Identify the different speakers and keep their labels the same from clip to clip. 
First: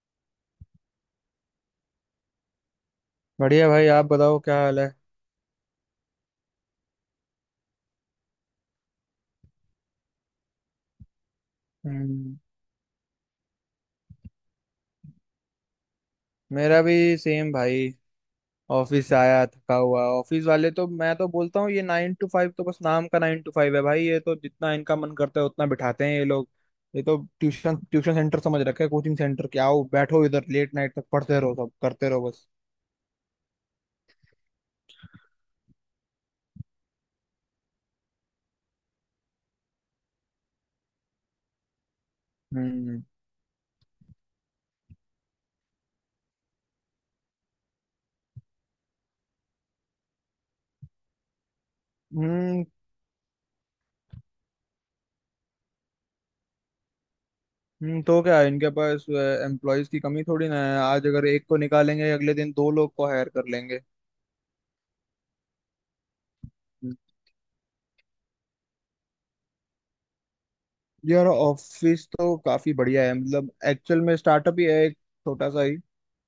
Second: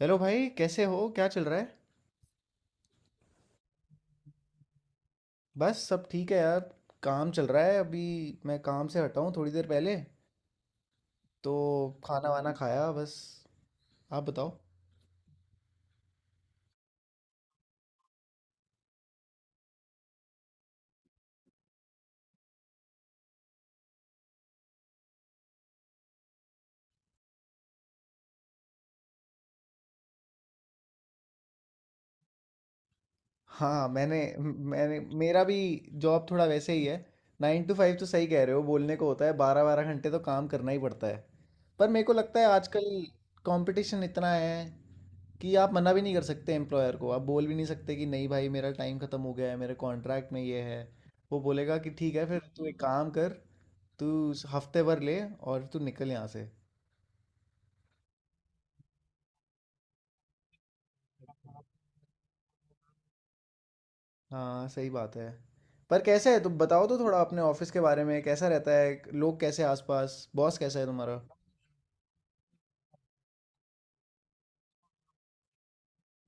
Speaker 1: Hello भाई कैसे हो क्या चल रहा है।
Speaker 2: बढ़िया भाई, आप बताओ क्या हाल है।
Speaker 1: बस सब ठीक है यार। काम चल रहा है अभी। मैं काम से हटा हूँ थोड़ी देर पहले तो खाना
Speaker 2: हम्म।
Speaker 1: वाना खाया बस। आप बताओ।
Speaker 2: मेरा भी सेम भाई। ऑफिस से आया थका हुआ। ऑफिस वाले, तो मैं तो बोलता हूँ ये 9 to 5 तो बस नाम का 9 to 5 है भाई। ये तो जितना इनका मन करता है उतना बिठाते हैं ये लोग। ये तो ट्यूशन ट्यूशन सेंटर समझ रखे, कोचिंग सेंटर के। आओ बैठो इधर, लेट नाइट तक पढ़ते रहो, सब करते रहो बस।
Speaker 1: हाँ मैंने मैंने मेरा भी जॉब थोड़ा वैसे ही है। 9 to 5 तो सही कह रहे हो बोलने को होता है 12 12 घंटे तो काम करना ही पड़ता है। पर मेरे को लगता है आजकल
Speaker 2: हम्म।
Speaker 1: कंपटीशन इतना है कि आप मना भी नहीं कर सकते एम्प्लॉयर को। आप बोल भी नहीं सकते कि नहीं भाई मेरा टाइम ख़त्म हो गया है मेरे कॉन्ट्रैक्ट में ये है। वो बोलेगा कि ठीक है फिर
Speaker 2: हम्म।
Speaker 1: तू एक काम कर तू हफ्ते भर ले और तू निकल यहाँ से।
Speaker 2: तो क्या है, इनके पास एम्प्लॉयज की कमी थोड़ी ना है। आज अगर एक को निकालेंगे अगले दिन दो लोग को हायर कर लेंगे।
Speaker 1: हाँ सही बात है। पर कैसे है तुम बताओ तो थोड़ा अपने ऑफिस के बारे में कैसा रहता है लोग कैसे हैं आसपास बॉस कैसा है तुम्हारा।
Speaker 2: यार, ऑफिस तो काफी बढ़िया है। मतलब एक्चुअल में स्टार्टअप ही है एक, छोटा सा ही।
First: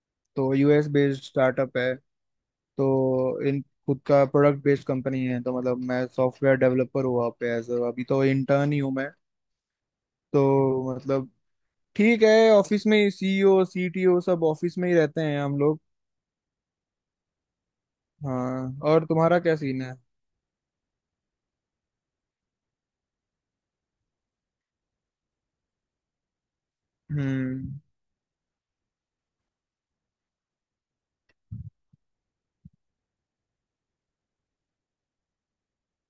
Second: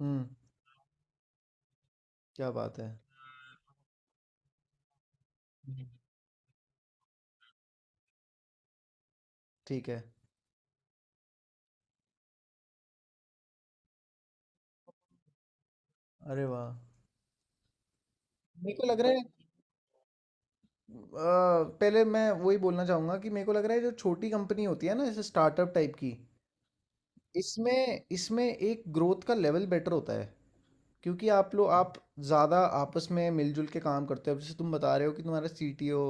Speaker 1: हम्म।
Speaker 2: तो यूएस बेस्ड स्टार्टअप है।
Speaker 1: क्या बात है।
Speaker 2: तो इन खुद का प्रोडक्ट बेस्ड कंपनी है। तो मतलब मैं सॉफ्टवेयर डेवलपर हूँ वहाँ पे, एज अभी तो इंटर्न ही हूँ मैं।
Speaker 1: ठीक है।
Speaker 2: तो मतलब ठीक है, ऑफिस में सीईओ सीटीओ सब ऑफिस में ही रहते हैं हम लोग।
Speaker 1: अरे वाह। मेरे
Speaker 2: हाँ,
Speaker 1: को लग
Speaker 2: और
Speaker 1: रहा है
Speaker 2: तुम्हारा क्या सीन है?
Speaker 1: पहले मैं वही बोलना चाहूँगा कि मेरे को लग रहा है जो छोटी कंपनी होती है ना जैसे स्टार्टअप टाइप की।
Speaker 2: हम्म।
Speaker 1: इसमें इसमें एक ग्रोथ का लेवल बेटर होता है। क्योंकि आप लोग आप ज़्यादा आपस में मिलजुल के काम करते हो। अब जैसे तुम बता रहे हो कि तुम्हारा सीटीओ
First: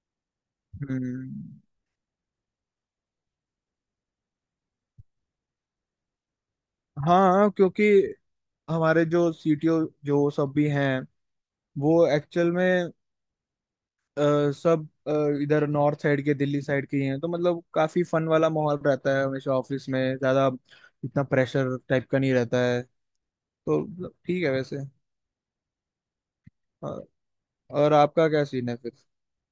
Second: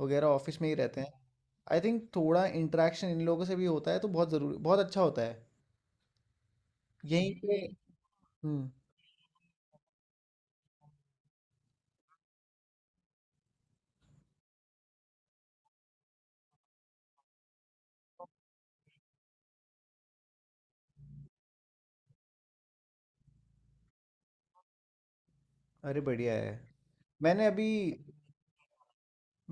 Speaker 1: वगैरह ऑफिस में ही रहते हैं।
Speaker 2: हम्म।
Speaker 1: आई थिंक थोड़ा इंटरेक्शन इन लोगों से भी होता है तो बहुत ज़रूरी बहुत अच्छा होता है यहीं
Speaker 2: हाँ
Speaker 1: पे।
Speaker 2: क्योंकि
Speaker 1: हम्म।
Speaker 2: हमारे जो सीटीओ, जो सब भी हैं, वो एक्चुअल में अ, सब इधर नॉर्थ साइड के, दिल्ली साइड के ही हैं। तो मतलब काफी फन वाला माहौल रहता है हमेशा ऑफिस में। ज्यादा इतना प्रेशर टाइप का नहीं रहता है। तो मतलब ठीक है वैसे।
Speaker 1: अरे बढ़िया है।
Speaker 2: और,
Speaker 1: मैंने अभी
Speaker 2: और आपका क्या सीन है फिर?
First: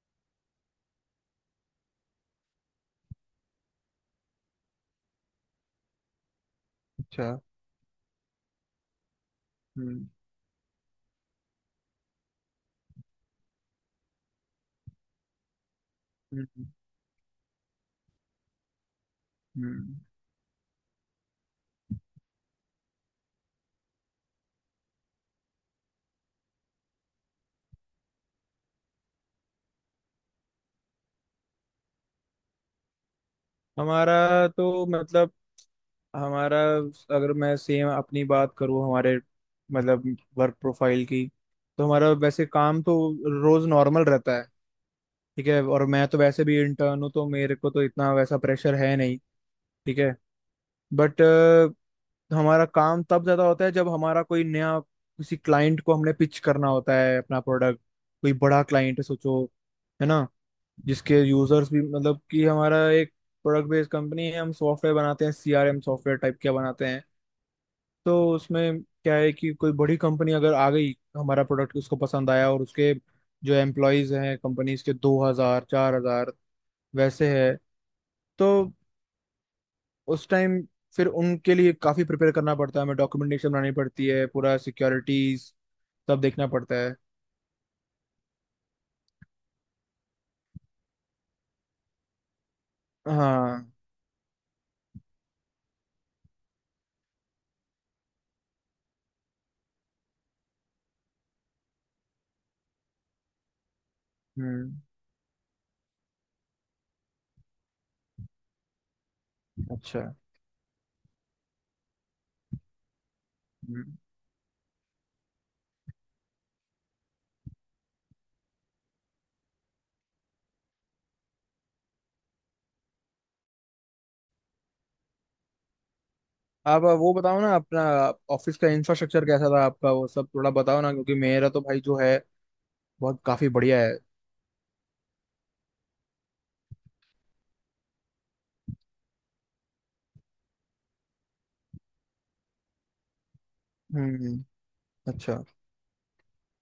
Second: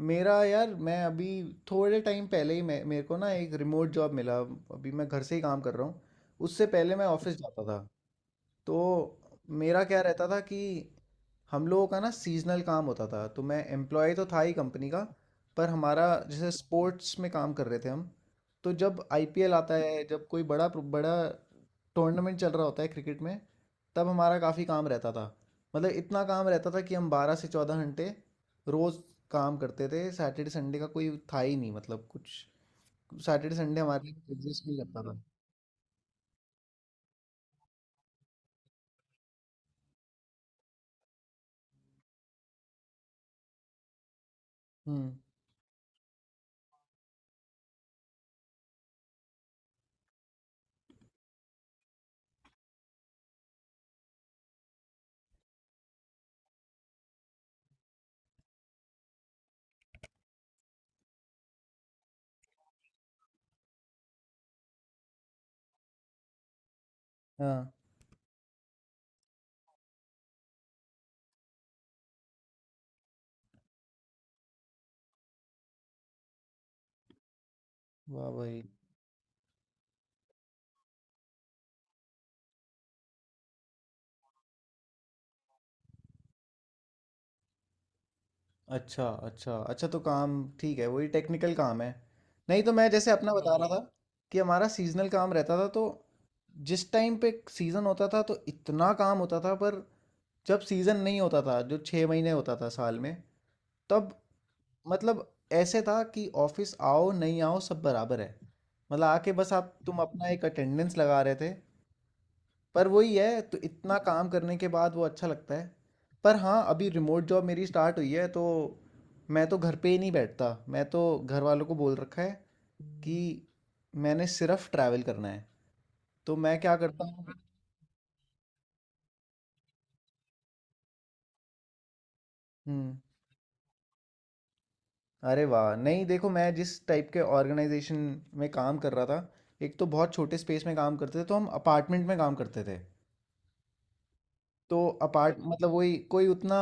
Speaker 1: मेरा यार मैं अभी थोड़े टाइम पहले ही मैं मेरे को ना एक रिमोट जॉब मिला अभी मैं घर से ही काम कर रहा हूँ। उससे पहले मैं
Speaker 2: अच्छा।
Speaker 1: ऑफिस जाता था। तो मेरा क्या
Speaker 2: हम्म।
Speaker 1: रहता था कि हम लोगों का ना सीजनल काम होता था तो मैं एम्प्लॉय तो था ही कंपनी का। पर हमारा जैसे
Speaker 2: हम्म।
Speaker 1: स्पोर्ट्स में काम कर रहे थे हम। तो जब आईपीएल आता
Speaker 2: हम्म।
Speaker 1: है जब कोई बड़ा बड़ा टूर्नामेंट चल रहा होता है क्रिकेट में तब हमारा काफ़ी काम रहता था। मतलब इतना काम रहता था कि हम 12 से 14 घंटे रोज़ काम करते थे। सैटरडे संडे का कोई था ही नहीं। मतलब कुछ सैटरडे संडे हमारे लिए
Speaker 2: हमारा
Speaker 1: एग्जिस्ट नहीं
Speaker 2: तो
Speaker 1: करता था।
Speaker 2: मतलब हमारा अगर मैं सेम अपनी बात करूँ, हमारे मतलब वर्क प्रोफाइल की, तो हमारा वैसे काम तो रोज नॉर्मल रहता है।
Speaker 1: हम्म।
Speaker 2: ठीक है, और मैं तो वैसे भी इंटर्न हूँ तो मेरे को तो इतना वैसा प्रेशर है नहीं। ठीक है, बट हमारा काम तब ज्यादा होता है जब हमारा कोई नया, किसी क्लाइंट को हमने पिच करना होता है अपना प्रोडक्ट। कोई बड़ा क्लाइंट है सोचो, है ना? जिसके यूजर्स भी, मतलब कि हमारा एक प्रोडक्ट बेस्ड कंपनी है, हम सॉफ्टवेयर बनाते हैं, सीआरएम सॉफ्टवेयर टाइप के बनाते हैं।
Speaker 1: हाँ
Speaker 2: तो उसमें क्या है कि कोई बड़ी कंपनी अगर आ गई, हमारा प्रोडक्ट उसको पसंद आया, और उसके जो एम्प्लॉयज हैं कंपनीज के, 2,000 4,000 वैसे है।
Speaker 1: वाह
Speaker 2: तो
Speaker 1: भाई।
Speaker 2: उस टाइम फिर उनके लिए काफी प्रिपेयर करना पड़ता है हमें, डॉक्यूमेंटेशन बनानी पड़ती है पूरा, सिक्योरिटीज सब देखना पड़ता है।
Speaker 1: अच्छा अच्छा अच्छा तो काम ठीक है वही टेक्निकल काम है। नहीं तो मैं जैसे अपना बता रहा,
Speaker 2: हाँ।
Speaker 1: हाँ, था कि हमारा सीजनल काम रहता था। तो जिस टाइम पे सीज़न होता था तो इतना काम होता था। पर जब सीज़न नहीं होता था जो 6 महीने होता था साल में तब
Speaker 2: हम्म।
Speaker 1: मतलब ऐसे था कि ऑफिस आओ नहीं आओ सब बराबर है। मतलब आके बस आप तुम
Speaker 2: अच्छा।
Speaker 1: अपना एक अटेंडेंस लगा रहे थे। पर वही है तो
Speaker 2: हम्म।
Speaker 1: इतना काम करने के बाद वो अच्छा लगता है। पर हाँ अभी रिमोट जॉब मेरी स्टार्ट हुई है तो मैं तो घर पे ही नहीं बैठता। मैं तो घर वालों को बोल रखा है कि मैंने सिर्फ ट्रैवल करना है। तो मैं क्या
Speaker 2: आप
Speaker 1: करता
Speaker 2: वो
Speaker 1: हूँ।
Speaker 2: बताओ ना अपना, ऑफिस का इंफ्रास्ट्रक्चर कैसा था आपका, वो सब थोड़ा बताओ ना, क्योंकि मेरा तो भाई जो है
Speaker 1: हम्म।
Speaker 2: बहुत काफी बढ़िया है।
Speaker 1: अरे वाह नहीं देखो मैं जिस टाइप के ऑर्गेनाइजेशन में काम कर रहा था एक तो बहुत छोटे स्पेस में काम करते थे तो हम अपार्टमेंट में काम करते थे।
Speaker 2: हम्म।
Speaker 1: तो अपार्ट
Speaker 2: अच्छा।
Speaker 1: मतलब वही कोई उतना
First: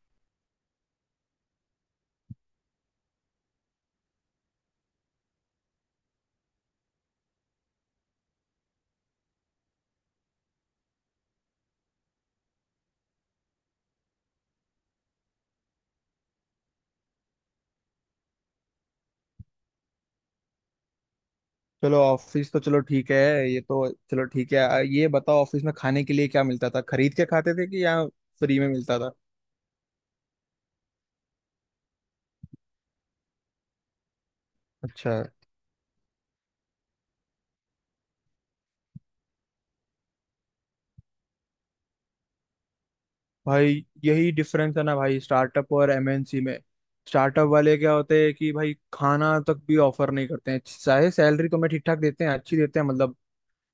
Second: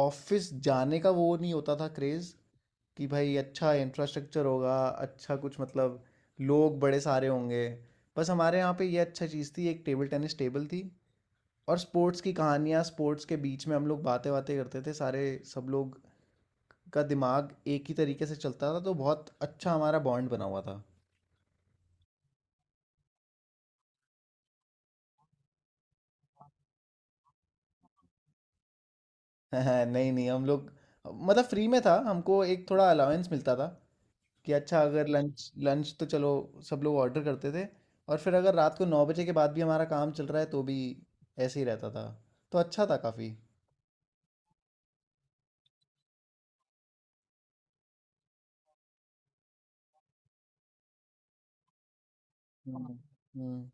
Speaker 1: ऑफिस जाने का वो नहीं होता था क्रेज़ कि भाई अच्छा इंफ्रास्ट्रक्चर होगा अच्छा कुछ मतलब लोग बड़े सारे होंगे। बस हमारे यहाँ पे ये अच्छा चीज़ थी एक टेबल टेनिस टेबल थी और स्पोर्ट्स की कहानियाँ स्पोर्ट्स के बीच में हम लोग बातें बातें करते थे सारे सब लोग का दिमाग एक ही तरीके से चलता था तो बहुत अच्छा हमारा बॉन्ड बना हुआ था।
Speaker 2: चलो ऑफिस तो चलो ठीक है, ये तो चलो ठीक है। ये बताओ ऑफिस में खाने के लिए क्या मिलता था? खरीद के खाते थे कि या फ्री में मिलता था?
Speaker 1: नहीं नहीं हम लोग मतलब फ्री में था। हमको एक थोड़ा अलाउंस मिलता था कि अच्छा अगर
Speaker 2: अच्छा।
Speaker 1: लंच लंच तो चलो सब लोग ऑर्डर करते थे। और फिर अगर रात को 9 बजे के बाद भी हमारा काम चल रहा है तो भी ऐसे ही रहता था। तो अच्छा था काफ़ी।
Speaker 2: भाई यही डिफरेंस है ना भाई, स्टार्टअप और एमएनसी में। स्टार्टअप वाले क्या होते हैं कि भाई खाना तक भी ऑफर नहीं करते हैं, चाहे सैलरी तो मैं ठीक ठाक देते हैं, अच्छी देते
Speaker 1: हम्म।
Speaker 2: हैं मतलब,
Speaker 1: हम्म।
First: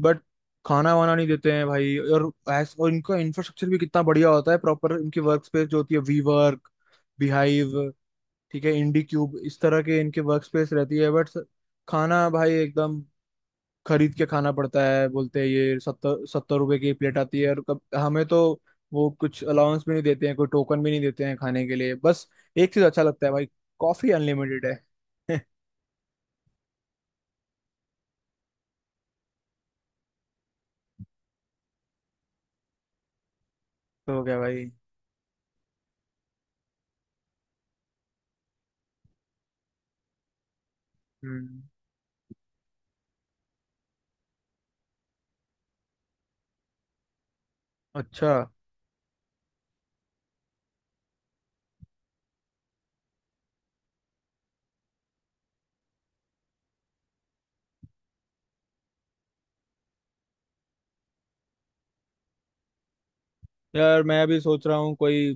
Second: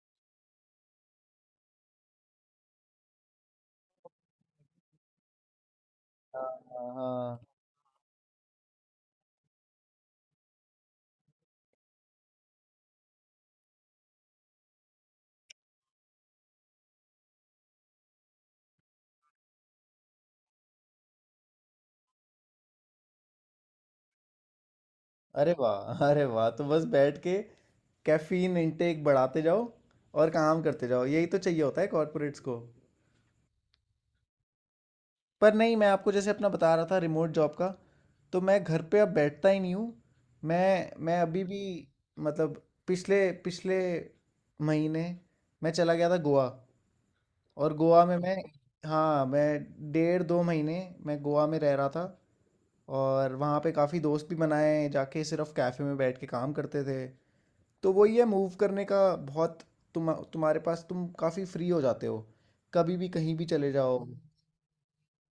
Speaker 2: बट खाना वाना नहीं देते हैं भाई। और और इनका इंफ्रास्ट्रक्चर भी कितना बढ़िया होता है प्रॉपर, इनकी वर्क स्पेस जो होती है, वी
Speaker 1: हाँ।
Speaker 2: वर्क,
Speaker 1: हाँ, हाँ।
Speaker 2: बिहाइव, ठीक है, इंडी क्यूब, इस तरह के इनके वर्क स्पेस रहती है। बट खाना भाई एकदम खरीद के खाना पड़ता है। बोलते हैं ये ₹70-₹70 की प्लेट आती है, और कब हमें तो वो कुछ अलाउंस भी नहीं देते हैं, कोई टोकन भी नहीं देते हैं खाने के लिए बस। एक चीज अच्छा लगता है भाई, कॉफी अनलिमिटेड है।
Speaker 1: अरे वाह तो बस बैठ के कैफीन इनटेक बढ़ाते जाओ और काम करते जाओ। यही तो चाहिए होता है कॉर्पोरेट्स को।
Speaker 2: तो क्या भाई।
Speaker 1: पर नहीं मैं आपको जैसे अपना बता रहा था रिमोट जॉब का। तो मैं घर पे अब बैठता ही नहीं हूँ। मैं अभी भी
Speaker 2: हम्म।
Speaker 1: मतलब पिछले पिछले महीने मैं चला गया था गोवा। और गोवा में
Speaker 2: अच्छा।
Speaker 1: मैं, हाँ, मैं 1.5 से 2 महीने मैं गोवा में रह रहा था। और वहाँ पे काफ़ी दोस्त भी बनाए जाके सिर्फ कैफ़े में बैठ के काम करते थे। तो वही है मूव करने का बहुत, तुम्हारे पास तुम काफ़ी फ्री हो जाते हो। कभी भी कहीं भी चले
Speaker 2: यार
Speaker 1: जाओ।
Speaker 2: मैं भी सोच रहा हूँ कोई,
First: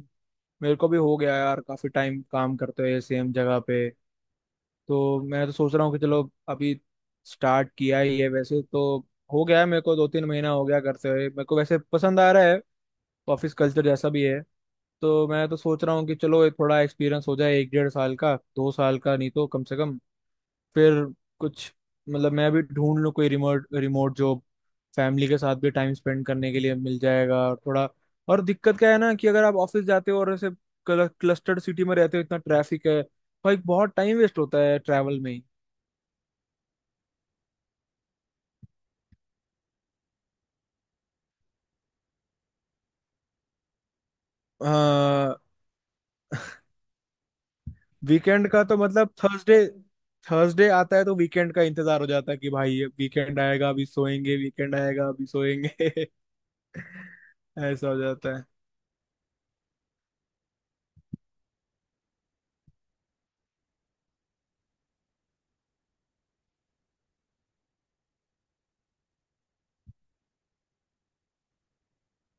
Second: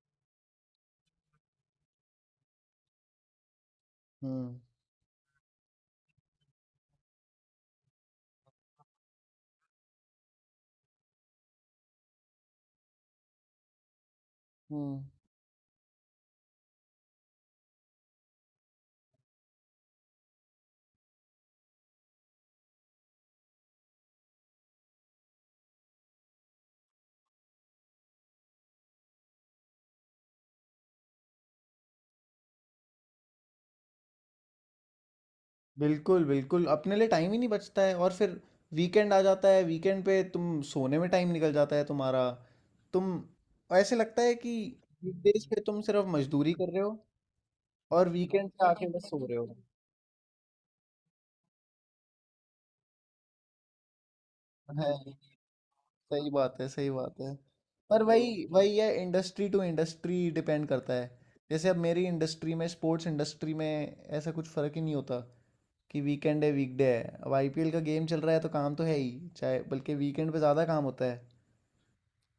Speaker 2: मेरे को भी हो गया यार काफी टाइम काम करते हुए सेम जगह पे।
Speaker 1: हम्म।
Speaker 2: तो मैं तो सोच रहा हूँ कि चलो, अभी स्टार्ट किया ही है वैसे तो, हो गया है मेरे को 2-3 महीना हो गया करते हुए। मेरे को वैसे पसंद आ रहा है, ऑफिस कल्चर जैसा भी है।
Speaker 1: हम्म।
Speaker 2: तो मैं तो सोच रहा हूँ कि चलो एक थोड़ा एक्सपीरियंस हो जाए, एक 1.5 साल का, 2 साल का, नहीं तो कम से कम, फिर कुछ मतलब मैं अभी ढूंढ लूँ कोई रिमोट रिमोट जॉब। फैमिली के साथ भी टाइम स्पेंड करने के लिए मिल जाएगा, और थोड़ा, और दिक्कत क्या है ना कि अगर आप ऑफिस जाते हो और ऐसे क्लस्टर्ड सिटी में रहते हो, इतना ट्रैफिक है भाई, बहुत टाइम वेस्ट होता है ट्रैवल में ही।
Speaker 1: बिल्कुल, बिल्कुल, अपने लिए टाइम ही नहीं बचता है। और फिर वीकेंड आ जाता है, वीकेंड पे तुम सोने में टाइम निकल जाता है तुम्हारा। तुम ऐसे लगता है कि
Speaker 2: हाँ।
Speaker 1: वीकडेज़ पे तुम सिर्फ मज़दूरी कर रहे हो और
Speaker 2: वीकेंड
Speaker 1: वीकेंड
Speaker 2: का
Speaker 1: पे
Speaker 2: तो
Speaker 1: आके बस
Speaker 2: मतलब
Speaker 1: सो रहे हो।
Speaker 2: थर्सडे, थर्सडे आता है तो वीकेंड का इंतजार हो जाता है कि भाई अब वीकेंड आएगा अभी सोएंगे, वीकेंड आएगा
Speaker 1: हैं,
Speaker 2: अभी सोएंगे।
Speaker 1: सही बात है, सही बात है।
Speaker 2: ऐसा हो
Speaker 1: पर
Speaker 2: जाता है।
Speaker 1: वही वही है इंडस्ट्री टू इंडस्ट्री डिपेंड करता है। जैसे अब मेरी इंडस्ट्री में स्पोर्ट्स इंडस्ट्री में ऐसा कुछ फ़र्क ही नहीं होता कि वीकेंड है, वीकडे है। अब आईपीएल का गेम चल रहा है तो काम तो है ही, चाहे बल्कि वीकेंड पे ज़्यादा काम होता है।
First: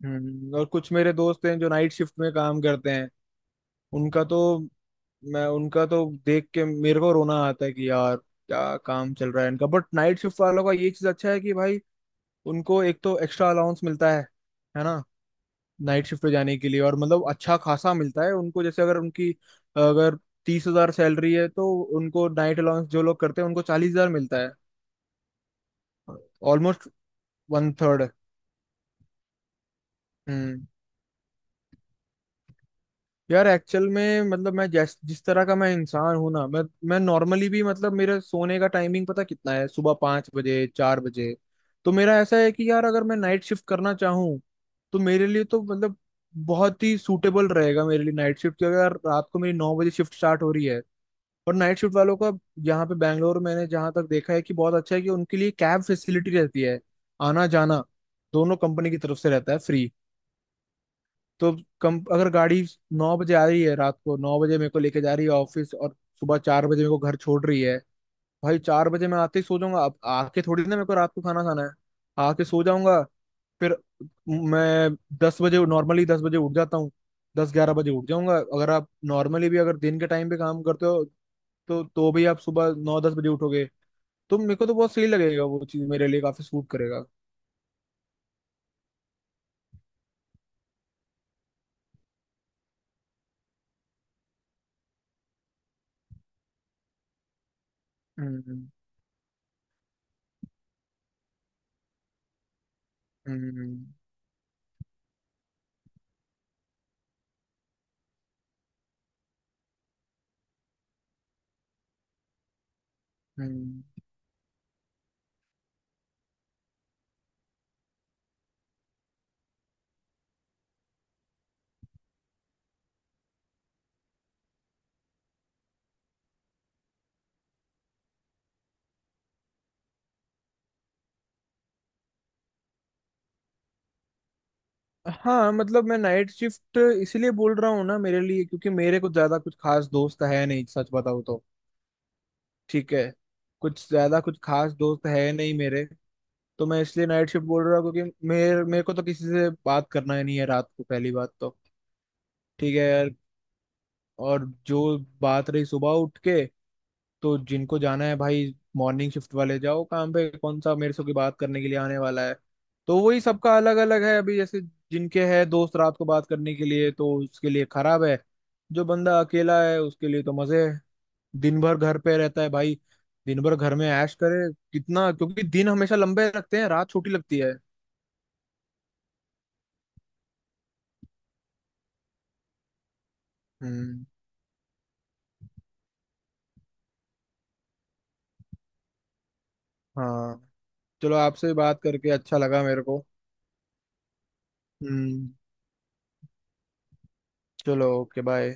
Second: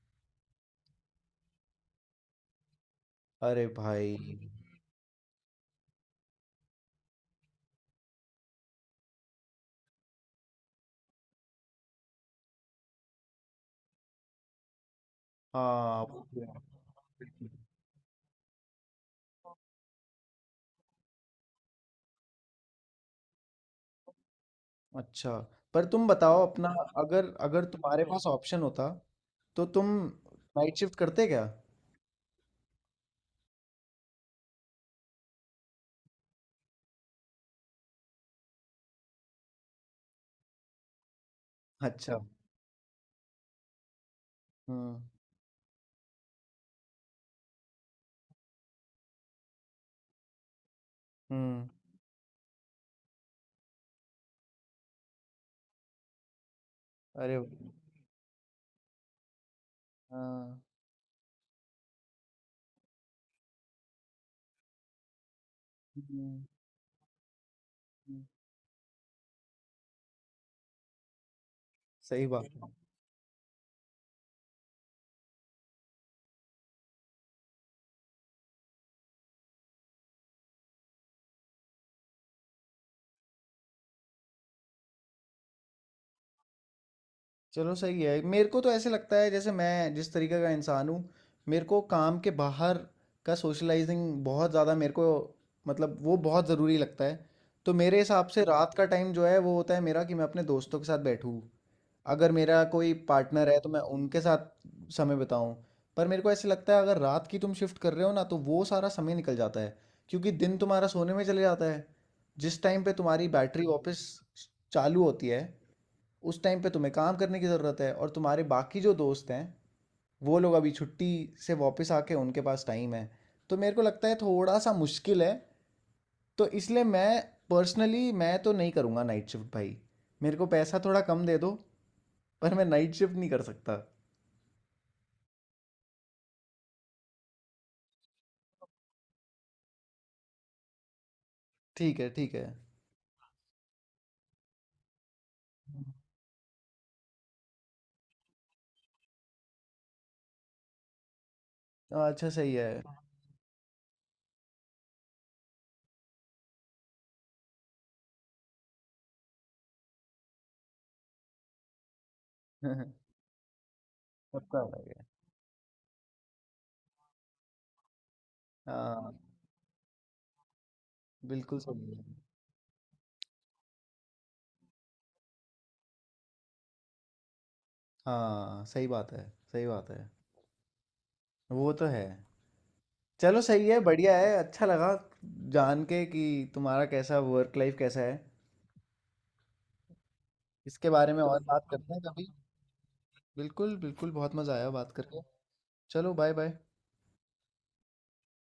Speaker 2: हम्म। और कुछ मेरे दोस्त हैं जो नाइट शिफ्ट में काम करते हैं।
Speaker 1: अरे भाई।
Speaker 2: उनका तो, मैं उनका तो देख के मेरे को रोना आता है कि यार क्या काम चल रहा है इनका। बट नाइट शिफ्ट वालों का ये चीज अच्छा है कि भाई उनको एक तो एक्स्ट्रा अलाउंस मिलता है ना,
Speaker 1: हाँ,
Speaker 2: नाइट शिफ्ट पे
Speaker 1: बढ़िया,
Speaker 2: जाने के लिए। और मतलब अच्छा खासा मिलता है उनको। जैसे अगर उनकी, अगर 30,000 सैलरी है तो उनको, नाइट अलाउंस जो लोग करते हैं उनको, 40,000 मिलता है।
Speaker 1: अच्छा। पर तुम बताओ अपना,
Speaker 2: ऑलमोस्ट
Speaker 1: अगर अगर
Speaker 2: वन
Speaker 1: तुम्हारे पास ऑप्शन होता तो तुम
Speaker 2: थर्ड
Speaker 1: नाइट शिफ्ट करते क्या।
Speaker 2: यार एक्चुअल में मतलब मैं जैस जिस तरह का मैं इंसान हूं ना, मैं नॉर्मली भी मतलब, मेरे सोने का टाइमिंग पता कितना है, सुबह 5 बजे, 4 बजे। तो मेरा
Speaker 1: अच्छा।
Speaker 2: ऐसा है कि यार, अगर मैं नाइट शिफ्ट करना चाहूँ तो
Speaker 1: हम्म।
Speaker 2: मेरे लिए तो मतलब बहुत ही सूटेबल रहेगा मेरे लिए नाइट शिफ्ट। क्योंकि अगर रात को मेरी 9 बजे शिफ्ट स्टार्ट हो रही है, और
Speaker 1: हम्म।
Speaker 2: नाइट शिफ्ट वालों का यहाँ पे बैंगलोर मैंने जहाँ तक देखा है कि बहुत अच्छा है कि उनके लिए कैब फैसिलिटी रहती है,
Speaker 1: अरे।
Speaker 2: आना जाना दोनों कंपनी की तरफ से रहता है फ्री।
Speaker 1: हाँ।
Speaker 2: तो कम, अगर गाड़ी 9 बजे आ रही है, रात को 9 बजे मेरे को लेके जा रही है ऑफिस और सुबह
Speaker 1: हम्म,
Speaker 2: 4 बजे मेरे को घर छोड़ रही है,
Speaker 1: हम्म,
Speaker 2: भाई 4 बजे मैं आते ही सो जाऊंगा। अब आके थोड़ी ना मेरे को रात को खाना खाना है।
Speaker 1: सही
Speaker 2: आके
Speaker 1: बात।
Speaker 2: सो जाऊंगा, फिर मैं 10 बजे, नॉर्मली 10 बजे उठ जाता हूँ, 10-11 बजे उठ जाऊंगा। अगर आप नॉर्मली भी अगर दिन के टाइम पे काम करते हो तो भी आप सुबह 9-10 बजे उठोगे। तो मेरे को तो बहुत सही लगेगा वो चीज़, मेरे लिए काफी सूट करेगा।
Speaker 1: चलो सही है, मेरे को तो ऐसे लगता है जैसे मैं जिस तरीके का इंसान हूँ मेरे को काम के बाहर का सोशलाइजिंग बहुत ज़्यादा मेरे को मतलब वो बहुत ज़रूरी लगता है। तो मेरे हिसाब से
Speaker 2: हम्म।
Speaker 1: रात का टाइम जो है वो होता है मेरा कि मैं अपने दोस्तों के साथ बैठूँ। अगर मेरा कोई पार्टनर है तो मैं
Speaker 2: हम्म।
Speaker 1: उनके साथ समय बिताऊं। पर मेरे को ऐसे लगता है अगर रात की तुम शिफ्ट कर रहे हो ना तो वो सारा समय निकल जाता है। क्योंकि दिन तुम्हारा सोने में चले जाता है। जिस टाइम पे तुम्हारी बैटरी
Speaker 2: हम्म।
Speaker 1: वापस चालू होती है उस टाइम पे तुम्हें काम करने की ज़रूरत है और तुम्हारे बाकी जो दोस्त हैं वो लोग अभी छुट्टी से वापस आके उनके पास टाइम है। तो मेरे को लगता है थोड़ा सा मुश्किल है। तो इसलिए मैं पर्सनली मैं तो नहीं करूँगा नाइट शिफ्ट भाई। मेरे को पैसा थोड़ा कम दे दो पर मैं नाइट शिफ्ट नहीं कर सकता।
Speaker 2: हाँ मतलब मैं नाइट शिफ्ट इसीलिए बोल रहा हूँ ना मेरे लिए, क्योंकि मेरे कुछ ज्यादा कुछ खास दोस्त है नहीं, सच बताऊँ तो।
Speaker 1: ठीक है, ठीक है।
Speaker 2: ठीक है, कुछ ज्यादा कुछ खास दोस्त है नहीं मेरे। तो मैं इसलिए नाइट शिफ्ट बोल रहा हूँ क्योंकि मेरे मेरे को तो किसी से बात करना ही नहीं है रात को, पहली बात तो।
Speaker 1: हाँ, अच्छा, सही है।
Speaker 2: ठीक है यार। और जो बात रही सुबह उठ के, तो जिनको जाना है भाई, मॉर्निंग शिफ्ट वाले जाओ काम पे, कौन सा मेरे से कोई बात करने के लिए आने वाला है। तो वही सबका अलग अलग है। अभी
Speaker 1: सबका
Speaker 2: जैसे
Speaker 1: अलग है।
Speaker 2: जिनके है दोस्त रात को बात करने के लिए तो उसके लिए खराब है। जो
Speaker 1: हाँ।
Speaker 2: बंदा अकेला है उसके लिए तो मजे है।
Speaker 1: बिल्कुल
Speaker 2: दिन भर
Speaker 1: सही
Speaker 2: घर
Speaker 1: है।
Speaker 2: पे रहता है भाई, दिन भर घर में ऐश करे कितना, क्योंकि दिन हमेशा लंबे लगते हैं, रात छोटी लगती है।
Speaker 1: हाँ, सही बात है। सही बात है। वो तो है। चलो सही है,
Speaker 2: हम्म।
Speaker 1: बढ़िया है, अच्छा लगा जान के कि तुम्हारा कैसा वर्क लाइफ कैसा है।
Speaker 2: हाँ।
Speaker 1: इसके बारे
Speaker 2: चलो
Speaker 1: में और
Speaker 2: आपसे
Speaker 1: बात
Speaker 2: बात
Speaker 1: करते हैं
Speaker 2: करके
Speaker 1: कभी।
Speaker 2: अच्छा लगा मेरे को।
Speaker 1: बिल्कुल, बिल्कुल, बहुत मज़ा आया बात करके।
Speaker 2: हम्म।
Speaker 1: चलो बाय बाय।
Speaker 2: चलो ओके, बाय।